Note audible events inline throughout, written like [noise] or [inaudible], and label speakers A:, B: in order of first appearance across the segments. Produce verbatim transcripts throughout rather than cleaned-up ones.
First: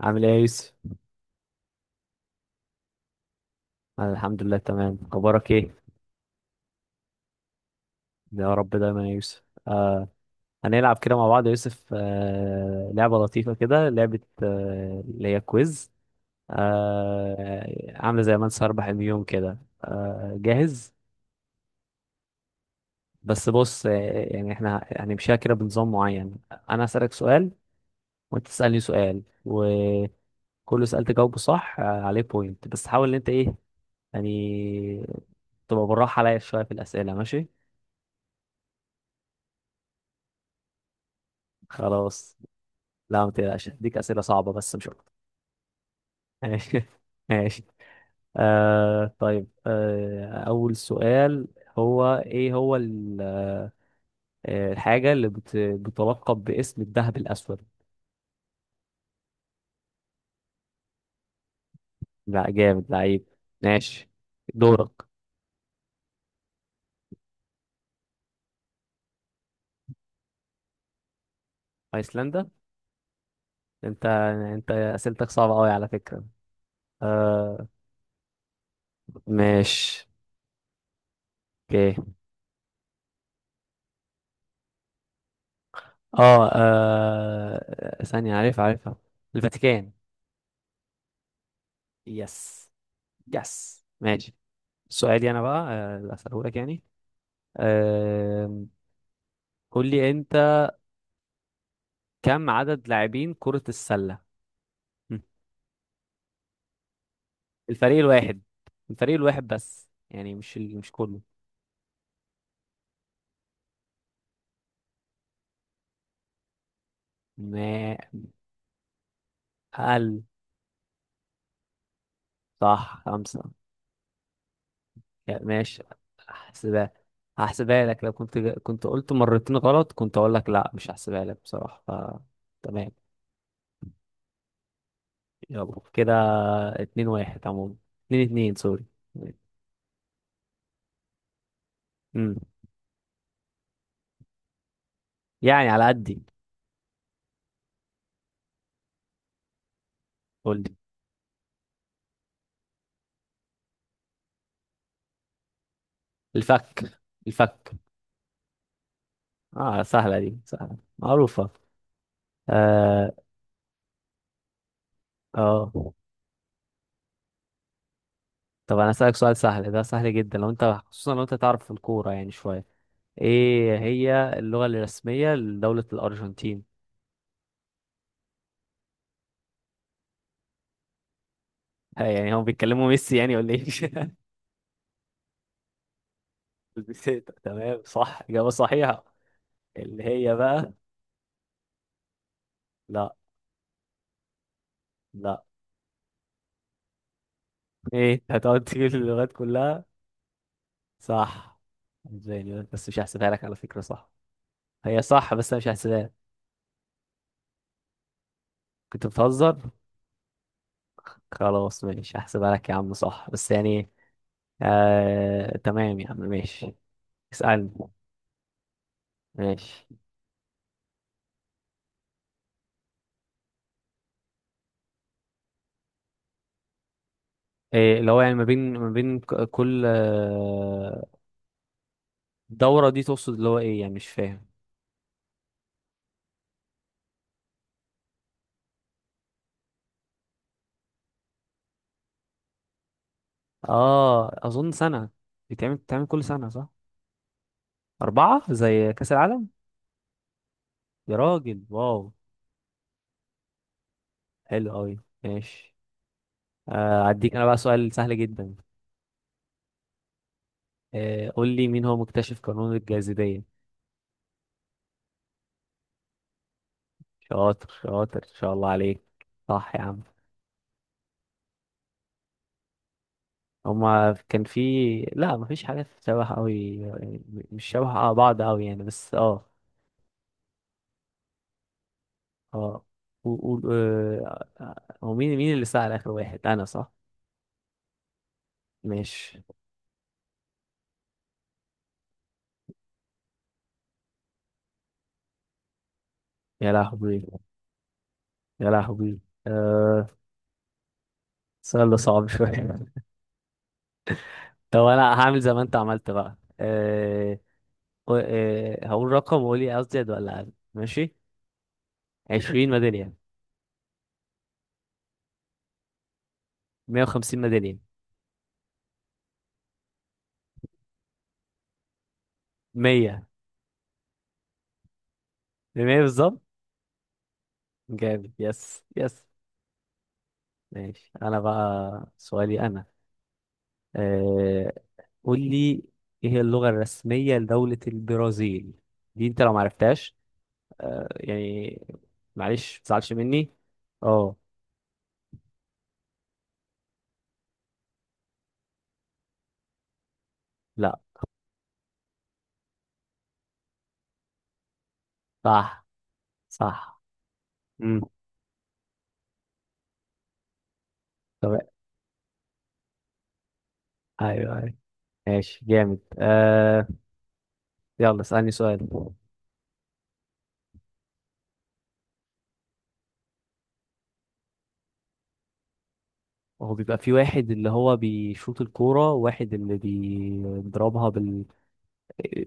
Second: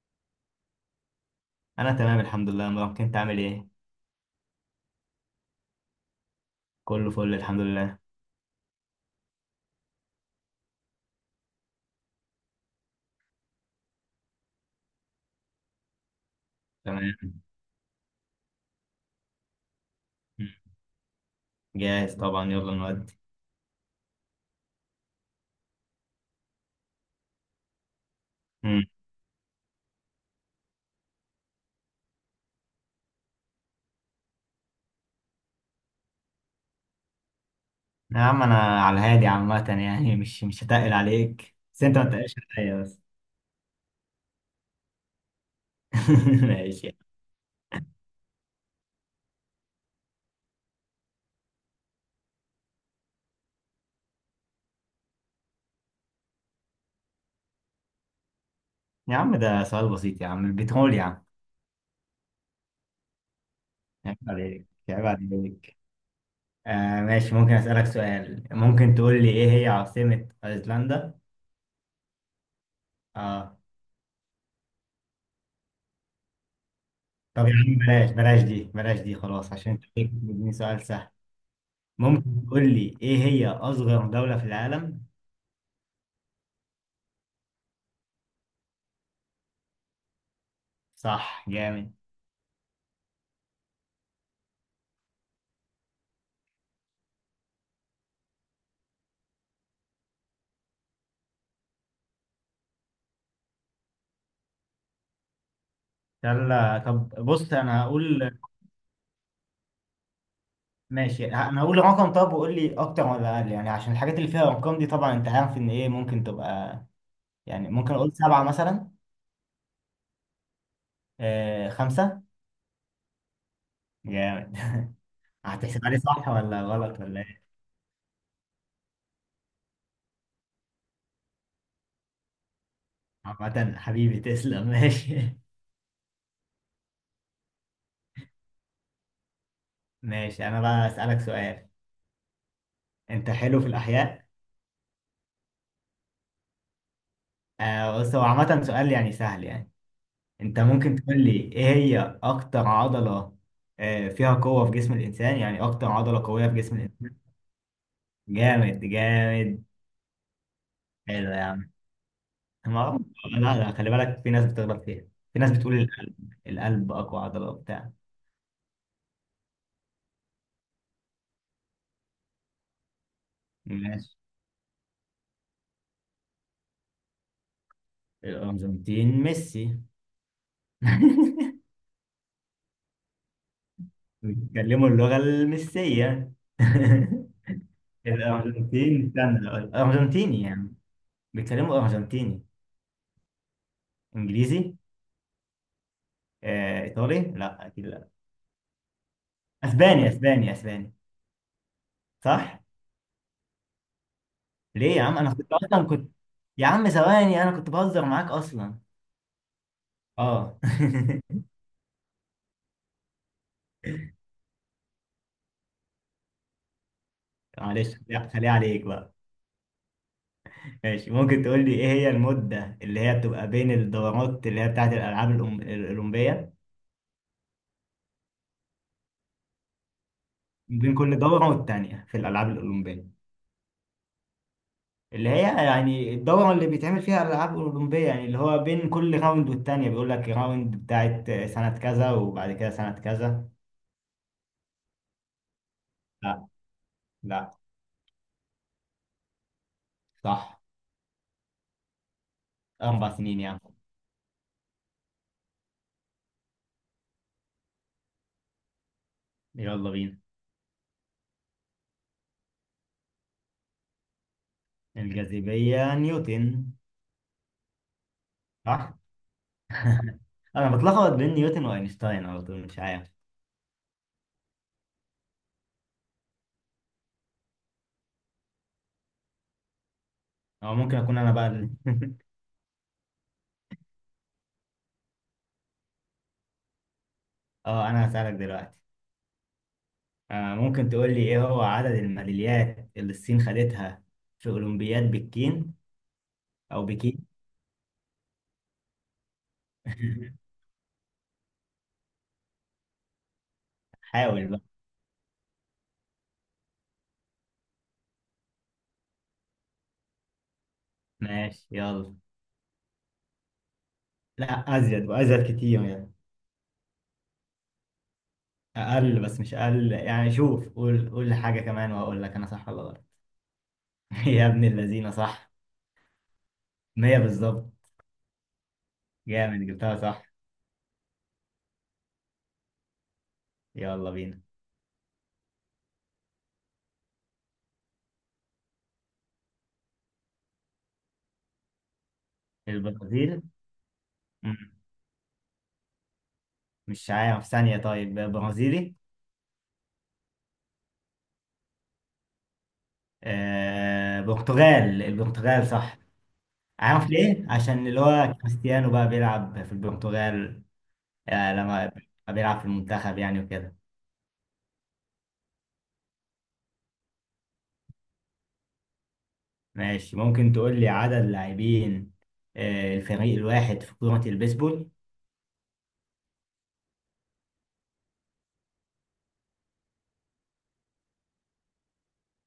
A: عامل ايه يا يوسف؟
B: انا تمام الحمد لله يا مروان، انت عامل ايه؟
A: أنا الحمد لله تمام، اخبارك ايه؟
B: كله فل الحمد لله.
A: يا رب دايما يا يوسف. آه هنلعب كده مع بعض يا يوسف، آه لعبة لطيفة كده، لعبة آه اللي هي كويز.
B: تمام.
A: آه عاملة زي من سيربح اليوم كده. آه
B: مم.
A: جاهز؟
B: جاهز طبعا، يلا نودي.
A: بس بص آه يعني احنا هنمشيها كده بنظام معين. انا هسألك سؤال، وانت تسألني
B: مم.
A: سؤال، وكل سؤال تجاوبه صح آه عليه بوينت. بس حاول ان انت ايه يعني تبقى بالراحة عليا شوية في الأسئلة، ماشي؟
B: يا عم انا على الهادي عامه، يعني مش مش هتقل عليك بس انت ما تقلش
A: خلاص.
B: عليا بس.
A: لا ما تقلقش، هديك أسئلة صعبة بس مش أكتر.
B: [laughs]
A: ماشي
B: ماشي.
A: [laughs] ماشي. آه طيب، آه أول سؤال. هو إيه هو ال- آه، الحاجة اللي بت... بتلقب باسم الذهب الأسود؟
B: يا عم ده سؤال بسيط يا عم، البترول يا عم.
A: لا، جامد لعيب. ماشي.
B: عيب عليك،
A: دورك.
B: عيب عليك. آه ماشي، ممكن اسالك سؤال؟ ممكن تقول لي ايه هي عاصمه ايسلندا؟
A: أيسلندا.
B: اه.
A: أنت أنت أسئلتك صعبة أوي على فكرة.
B: طب يا
A: آه.
B: عم بلاش بلاش دي، بلاش دي خلاص عشان انت
A: ماشي.
B: بتديني سؤال سهل.
A: أوكي.
B: ممكن تقول لي ايه هي اصغر دولة في العالم؟
A: آه, آه ثانية، عارف، عارفها. الفاتيكان.
B: صح، جامد.
A: يس. يس، ماشي. سؤالي أنا بقى آه، أسأله لك يعني. آم، قول لي انت، كم عدد لاعبين كرة السلة؟ مم.
B: يلا طب بص انا
A: الفريق
B: هقول.
A: الواحد. الفريق الواحد بس يعني، مش ال... مش كله.
B: ماشي، ه- انا هقول رقم، طب وقول لي اكتر ولا اقل يعني، عشان الحاجات اللي فيها ارقام دي طبعا انت عارف ان ايه ممكن تبقى. يعني ممكن
A: ما
B: اقول سبعة مثلا.
A: اقل.
B: آه، خمسة.
A: صح، خمسة.
B: جامد.
A: يا ماشي.
B: هتحسبها لي صح ولا
A: هحسبها.
B: غلط ولا ايه؟
A: هحسبها لك لو كنت ج- كنت قلت مرتين غلط، كنت اقول لك لا مش هحسبها لك بصراحة، ف... تمام.
B: عامة حبيبي تسلم، ماشي. [laughs]
A: يلا كده. اتنين واحد عموما. اتنين اتنين، سوري.
B: ماشي، انا بقى اسألك سؤال.
A: امم.
B: انت حلو في الاحياء؟
A: يعني على قدي.
B: آه بص هو عامة سؤال يعني سهل يعني.
A: قول
B: انت
A: لي.
B: ممكن تقول لي ايه هي اكتر عضلة، آه، فيها قوة في جسم الانسان؟ يعني اكتر عضلة قوية في جسم
A: الفك.
B: الانسان.
A: الفك.
B: جامد جامد.
A: اه، سهلة دي، سهلة
B: حلو يا
A: معروفة.
B: عم. ما-
A: اه.
B: لا لا، خلي بالك في ناس بتغلط فيها. في ناس
A: آه.
B: بتقول القلب. القلب اقوى عضلة وبتاع.
A: طب انا اسالك سؤال سهل، ده سهل جدا لو انت، خصوصا لو انت تعرف في الكوره يعني شويه. ايه
B: ماشي.
A: هي اللغه الرسميه لدوله الارجنتين؟
B: الارجنتين ميسي. [laughs]
A: [laughs] ها، يعني هم بيتكلموا ميسي يعني، ولا ايه؟ [laughs]
B: بيتكلموا اللغة الميسية. [laughs]
A: البيسيتا. تمام، صح، اجابه صحيحه.
B: الارجنتين، استنى،
A: اللي هي
B: الارجنتيني
A: بقى.
B: يعني. بيتكلموا ارجنتيني.
A: لا.
B: انجليزي.
A: لا.
B: آه، ايطالي. لا اكيد لا.
A: ايه، أنت هتقعد تجيب اللغات كلها؟
B: اسباني اسباني اسباني.
A: صح.
B: صح.
A: اسباني، بس مش هحسبها لك على فكره. صح.
B: ليه
A: هي
B: يا عم،
A: صح
B: انا
A: بس
B: كنت
A: انا مش
B: اصلا
A: هحسبها
B: كنت.
A: لك.
B: يا عم ثواني، انا كنت بهزر معاك اصلا.
A: كنت بتهزر.
B: اه.
A: خلاص ماشي، هحسبها لك يا عم، صح بس يعني. آه تمام يا عم، ماشي.
B: [laughs]
A: اسألني.
B: معلش خليها خليها عليك بقى.
A: ماشي.
B: ماشي، ممكن تقول لي ايه هي المدة اللي هي بتبقى بين الدورات اللي هي بتاعت الالعاب الأم- الاولمبية؟
A: إيه اللي هو يعني ما بين ما بين ك- كل
B: بين
A: آه،
B: كل دورة والتانية في الالعاب
A: دورة دي
B: الاولمبية.
A: تقصد اللي هو ايه يعني؟ مش فاهم.
B: اللي هي يعني الدورة اللي بيتعمل فيها الالعاب الاولمبية، يعني اللي هو بين كل راوند والتانية، بيقول لك راوند بتاعت سنة كذا وبعد كده سنة كذا.
A: اه، اظن سنة. بتعمل بتعمل كل
B: لا.
A: سنة صح؟
B: لا.
A: أربعة زي كأس العالم.
B: صح،
A: يا راجل، واو.
B: اربع سنين يعني.
A: حلو قوي. ماشي. آه اديك انا بقى سؤال سهل جدا.
B: يلا بينا.
A: آه قول لي، مين هو مكتشف قانون الجاذبية؟
B: الجاذبية نيوتن.
A: شاطر شاطر، ان شاء الله
B: صح؟
A: عليك. صح يا عم.
B: أنا بتلخبط بين نيوتن وأينشتاين على طول، مش عارف.
A: هما كان في... لا، مفيش حاجة شبه أوي. مش شبه بعض أوي يعني، بس اه.
B: أو ممكن أكون أنا بقى ال- [laughs]
A: اه. و... و... آه، هو مين مين اللي سأل آخر واحد، أنا صح؟
B: أه أنا هسألك دلوقتي.
A: ماشي.
B: آه ممكن تقول لي إيه هو عدد الميداليات اللي الصين خدتها في أولمبياد بكين؟
A: يا
B: أو
A: لهوي.
B: بكين؟
A: يا لهوي. أه...
B: [laughs]
A: سؤال ده صعب شوية [laughs]
B: حاول بقى.
A: طب أنا هعمل زي ما أنت عملت بقى أه... و- أه... هقول رقم وقولي أزيد ولا أقل، ماشي.
B: ماشي يلا.
A: عشرين ميدالية.
B: لا أزيد، وأزيد كتير يعني.
A: مية وخمسين ميدالية.
B: أقل، بس مش أقل يعني، شوف قول قول لي حاجة كمان وأقول لك أنا صح ولا غلط.
A: مية.
B: [laughs] يا ابن الذين صح.
A: بمية بالظبط.
B: مية بالظبط.
A: جامد، يس يس.
B: جامد، جبتها صح.
A: ماشي، أنا بقى سؤالي أنا.
B: يلا بينا.
A: آه، قول لي، ايه هي اللغة الرسمية لدولة البرازيل؟ دي انت لو معرفتهاش، آه، يعني معلش ما تزعلش
B: البرازيل.
A: مني. اه.
B: مش عارف، ثانية، طيب برازيلي؟
A: لا.
B: آه برتغال، البرتغال
A: صح.
B: صح.
A: صح.
B: عارف ليه؟ عشان اللي
A: امم.
B: هو كريستيانو بقى بيلعب في البرتغال.
A: طب.
B: آه لما بيلعب في المنتخب يعني وكده.
A: ايوه ايوه. ماشي، جامد. آه يلا اسألني سؤال.
B: ماشي، ممكن تقول لي عدد لاعبين، آه، الفريق الواحد في كرة البيسبول؟
A: هو بيبقى في واحد اللي هو بيشوط الكورة وواحد اللي بيضربها بال...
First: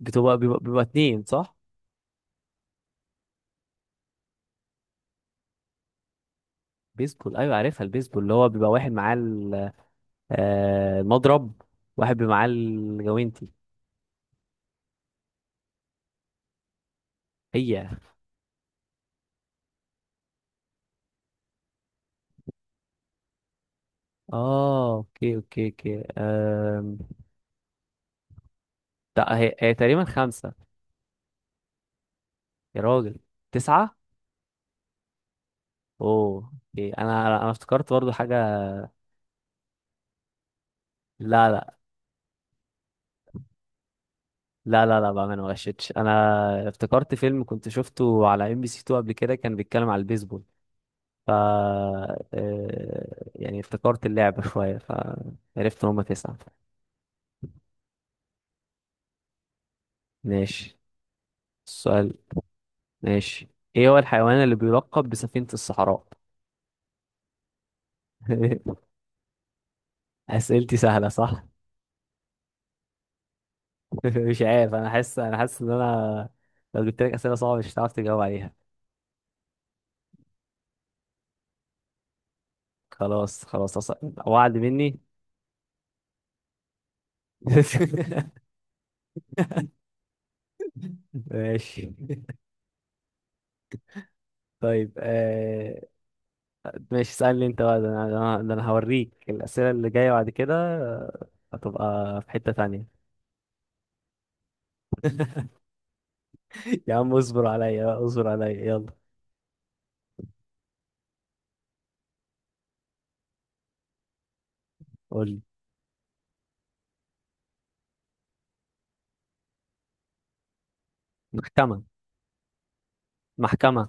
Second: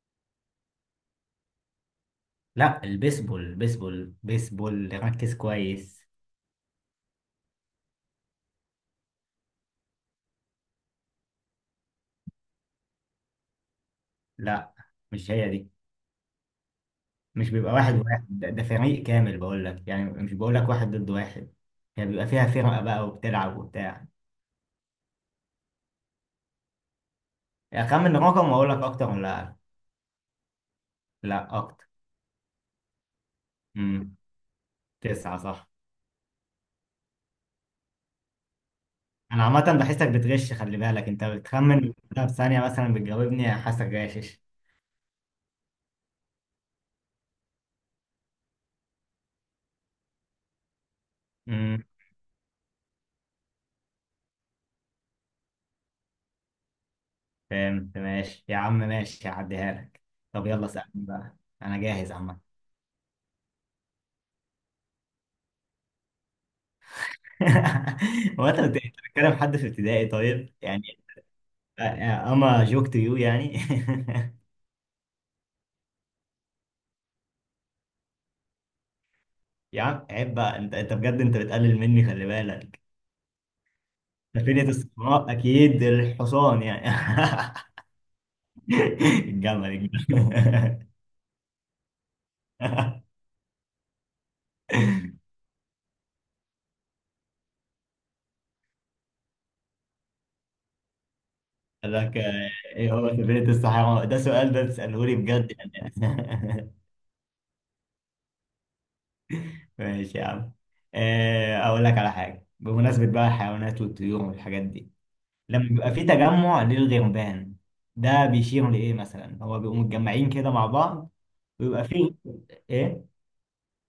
A: بتبقى، بيبقى, بيبقى اتنين صح؟
B: لا البيسبول، البيسبول بيسبول، ركز كويس.
A: بيسبول، ايوه عارفها البيسبول، اللي هو بيبقى واحد معاه آه المضرب، واحد بمعاه الجوينتي.
B: لا مش هي دي. مش بيبقى
A: هي.
B: واحد واحد، ده ده فريق كامل بقول لك يعني، مش بقول لك واحد ضد واحد هي. يعني بيبقى فيها فرقة بقى وبتلعب وبتاع.
A: اه، اوكي اوكي اوكي. آم،
B: أخمن رقم وأقول لك أكتر
A: لا،
B: ولا
A: هي,
B: أقل.
A: هي تقريبا خمسة.
B: لا أكتر.
A: يا راجل. تسعة.
B: امم. تسعة صح.
A: اوه اوكي، انا انا افتكرت برضو حاجة.
B: أنا عامة بحسك بتغش، خلي بالك أنت
A: لا لا
B: بتخمن، لا بثانية مثلا بتجاوبني، حاسك غاشش.
A: لا لا لا بقى، انا ما غشيتش، انا افتكرت فيلم كنت شفته على ام بي سي اتنين قبل كده، كان بيتكلم على البيسبول. ف
B: امم.
A: آه، يعني افتكرت اللعبة [laughs] شوية، فعرفت ان هما تسعة.
B: فهمت، ماشي يا عم ماشي، هعديها لك. طب يلا
A: ماشي.
B: سألني بقى. أنا جاهز
A: السؤال.
B: عامة.
A: ماشي. ايه هو الحيوان اللي بيلقب بسفينة الصحراء؟
B: [laughs] هو أنت بت-
A: [laughs]
B: أنت بتتكلم حد في ابتدائي طيب
A: اسئلتي
B: يعني؟
A: سهله صح؟
B: أما جوك تو يو يعني.
A: [laughs] مش
B: [laughs]
A: عارف، انا حاسس، انا حاسس ان انا لو جبت لك اسئله صعبه مش هتعرف تجاوب عليها.
B: يا عم عيب بقى، أنت أنت بجد أنت بتقلل مني، خلي بالك.
A: خلاص خلاص، أص- وعد
B: سفينة
A: مني.
B: الصحراء أكيد الحصان يعني. [laughs]
A: [laughs]
B: الجمل، الجمل.
A: ماشي.
B: [laughs]
A: طيب آه... ماشي، اسالني انت بقى، ده انا، ده انا، ده أنا هوريك الاسئله اللي جايه بعد كده. آه،
B: قال لك
A: هتبقى في
B: آه،
A: حته
B: ايه
A: تانية.
B: هو سفينة الصحراء، ده سؤال ده تسأله لي
A: [laughs]
B: بجد يعني؟
A: يا عم اصبر عليا بقى، اصبر عليا يلا.
B: [laughs] ماشي يا عم. آه، اقول لك على حاجة بمناسبة بقى الحيوانات والطيور والحاجات دي.
A: قول لي.
B: لما بيبقى في تجمع للغربان، ده بيشير لإيه مثلا؟ هو بيبقوا متجمعين كده مع بعض
A: محكمه.
B: ويبقى في ايه،
A: محكمه.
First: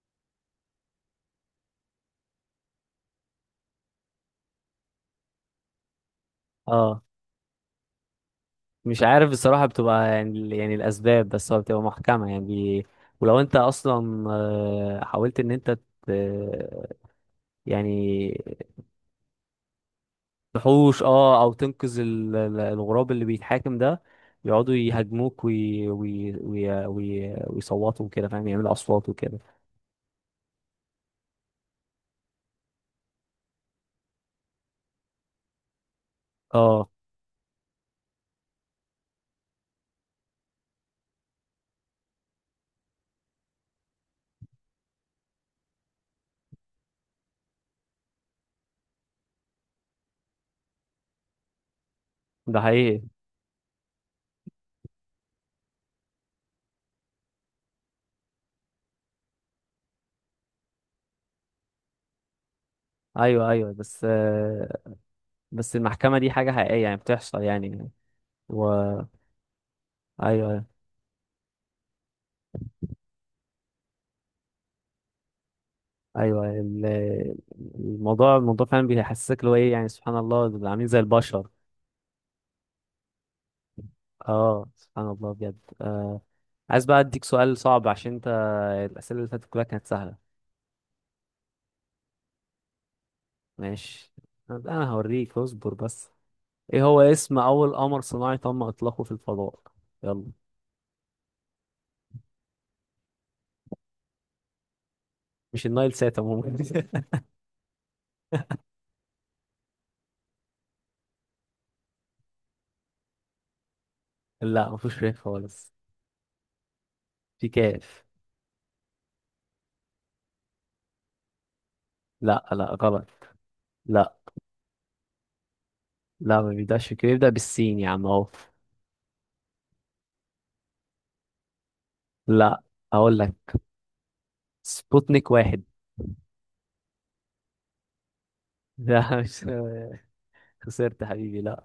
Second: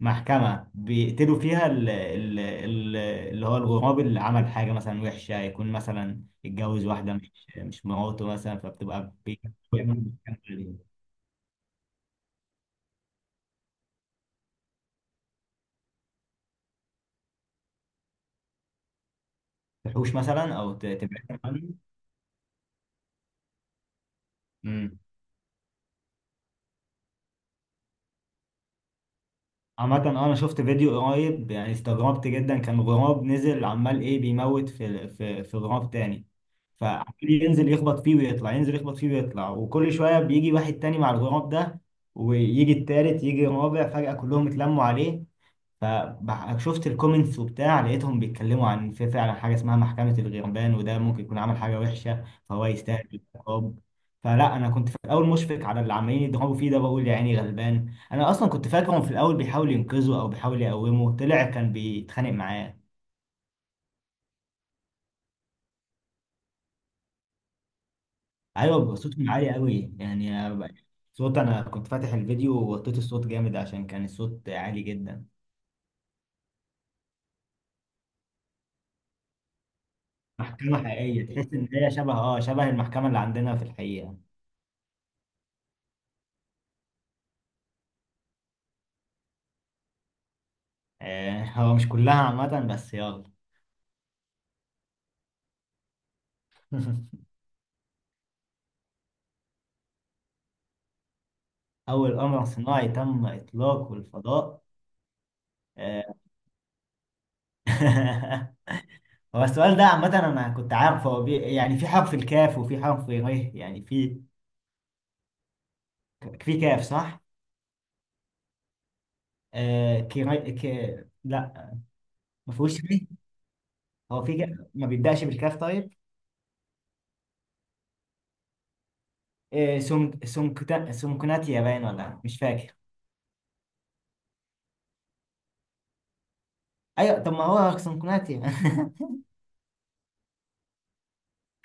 B: محكمة بيقتلوا فيها ال- ال- ال- اللي هو الغراب اللي عمل حاجة مثلا وحشة، يكون مثلا اتجوز
A: اه
B: واحدة مش، مش مراته مثلا،
A: مش
B: فبتبقى
A: عارف
B: بي-
A: بصراحة،
B: بيعملوا
A: بتبقى يعني
B: محكمة
A: يعني
B: دي.
A: الأسباب، بس هو بتبقى محكمة يعني. ولو أنت أصلا آه، حاولت إن أنت ت- يعني
B: تحوش مثلا أو ت-
A: تحوش،
B: تبعدهم
A: أه، أو
B: عنه.
A: تنقذ ال- ال- الغراب اللي بيتحاكم ده، يقعدوا
B: أمم.
A: يهاجموك وي... وي... وي... وي... ويصوتوا وكده، فاهم؟ يعملوا أصوات وكده.
B: عامة أه، أنا شفت فيديو قريب يعني، استغربت جدا، كان غراب نزل عمال إيه بيموت في في في غراب تاني،
A: أه.
B: فعمال ينزل يخبط فيه ويطلع، ينزل يخبط فيه ويطلع، وكل شوية بيجي واحد تاني مع الغراب ده، ويجي التالت يجي الرابع، فجأة كلهم اتلموا عليه. فشفت الكومنتس وبتاع، لقيتهم بيتكلموا عن في فعلا حاجه اسمها محكمه الغربان، وده ممكن يكون عمل حاجه وحشه
A: ده
B: فهو
A: حقيقي.
B: يستاهل العقاب. فلا انا كنت في الاول مشفق على اللي عمالين يضربوا فيه ده، بقول يا عيني غلبان، انا اصلا كنت فاكرهم في الاول بيحاول ينقذه او بيحاول يقومه، طلع كان بيتخانق معاه.
A: أيوه أيوه بس آه، بس المحكمة دي حاجة حقيقية يعني، بتحصل يعني؟ و...
B: ايوه بيبقى صوتهم عالي قوي يعني.
A: أيوه
B: أنا-
A: أيوه.
B: صوت انا كنت فاتح الفيديو ووطيت الصوت جامد عشان كان الصوت عالي جدا.
A: ايوه ال- الموضوع الموضوع فعلا بيحسسك اللي هو ايه يعني، سبحان الله، دول عاملين
B: محكمه
A: زي
B: حقيقيه،
A: البشر.
B: تحس ان هي شبه اه شبه المحكمه اللي عندنا في الحقيقه.
A: اه، سبحان الله بجد. آه عايز بقى اديك سؤال صعب، عشان انت الاسئله اللي فاتت كلها كانت سهله.
B: آه، هو مش كلها عامة، بس يلا.
A: ماشي. انا هوريك، اصبر بس. ايه هو
B: [laughs]
A: اسم اول قمر صناعي تم اطلاقه في الفضاء؟ يلا.
B: أول قمر صناعي تم إطلاقه الفضاء.
A: مش النايل
B: آه،
A: سات عموما
B: [laughs] هو السؤال ده عامة أنا كنت عارفه، هو بي... يعني في حرف الكاف وفي حرف ر. يعني في،
A: [laughs] لا مفيش ريح خالص.
B: في كاف صح؟
A: في كاف.
B: آه كيري... ك... لا
A: لا
B: ما
A: لا
B: فيهوش ر.
A: غلط. لا
B: هو في ك... ما بيبدأش بالكاف طيب.
A: لا، ما بيبداش في كده، بيبدا بالسين يا عم، اهو.
B: آه سونك سونكتا... سونكوناتيا، باين ولا مش
A: لا.
B: فاكر.
A: هقول لك، سبوتنيك واحد.
B: أيوة، طب ما هو سونكوناتيا. [laughs]
A: لا مش، خسرت حبيبي، لا.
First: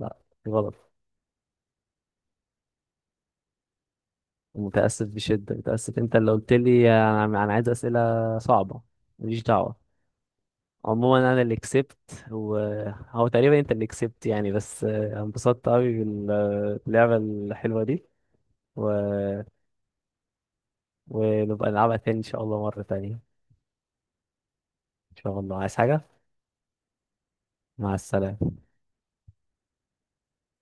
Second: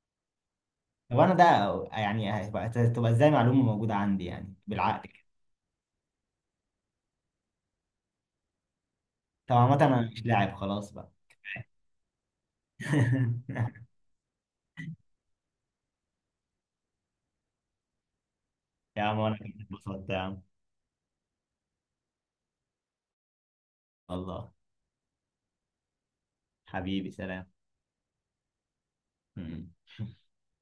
A: لا، غلط.
B: طب أنا ده، يعني هتبقى تبقى إزاي معلومة موجودة عندي يعني
A: متأسف
B: بالعقل.
A: بشدة، متأسف، انت اللي قلت لي انا أنا عايز أسئلة صعبة، ماليش
B: طب عامة
A: دعوة.
B: أنا مش لاعب خلاص بقى.
A: عموما انا اللي كسبت. وهو تقريبا انت
B: [laughs]
A: اللي كسبت يعني، بس آه، انبسطت قوي باللعبة الحلوة دي. و...
B: يا عم أنا كنت اتبسطت يا عم.
A: ونبقى نلعبها تاني ان شاء الله، مرة تانية.
B: الله.
A: ان شاء الله. عايز حاجة؟
B: حبيبي سلام.
A: مع السلامة.
B: [laughs]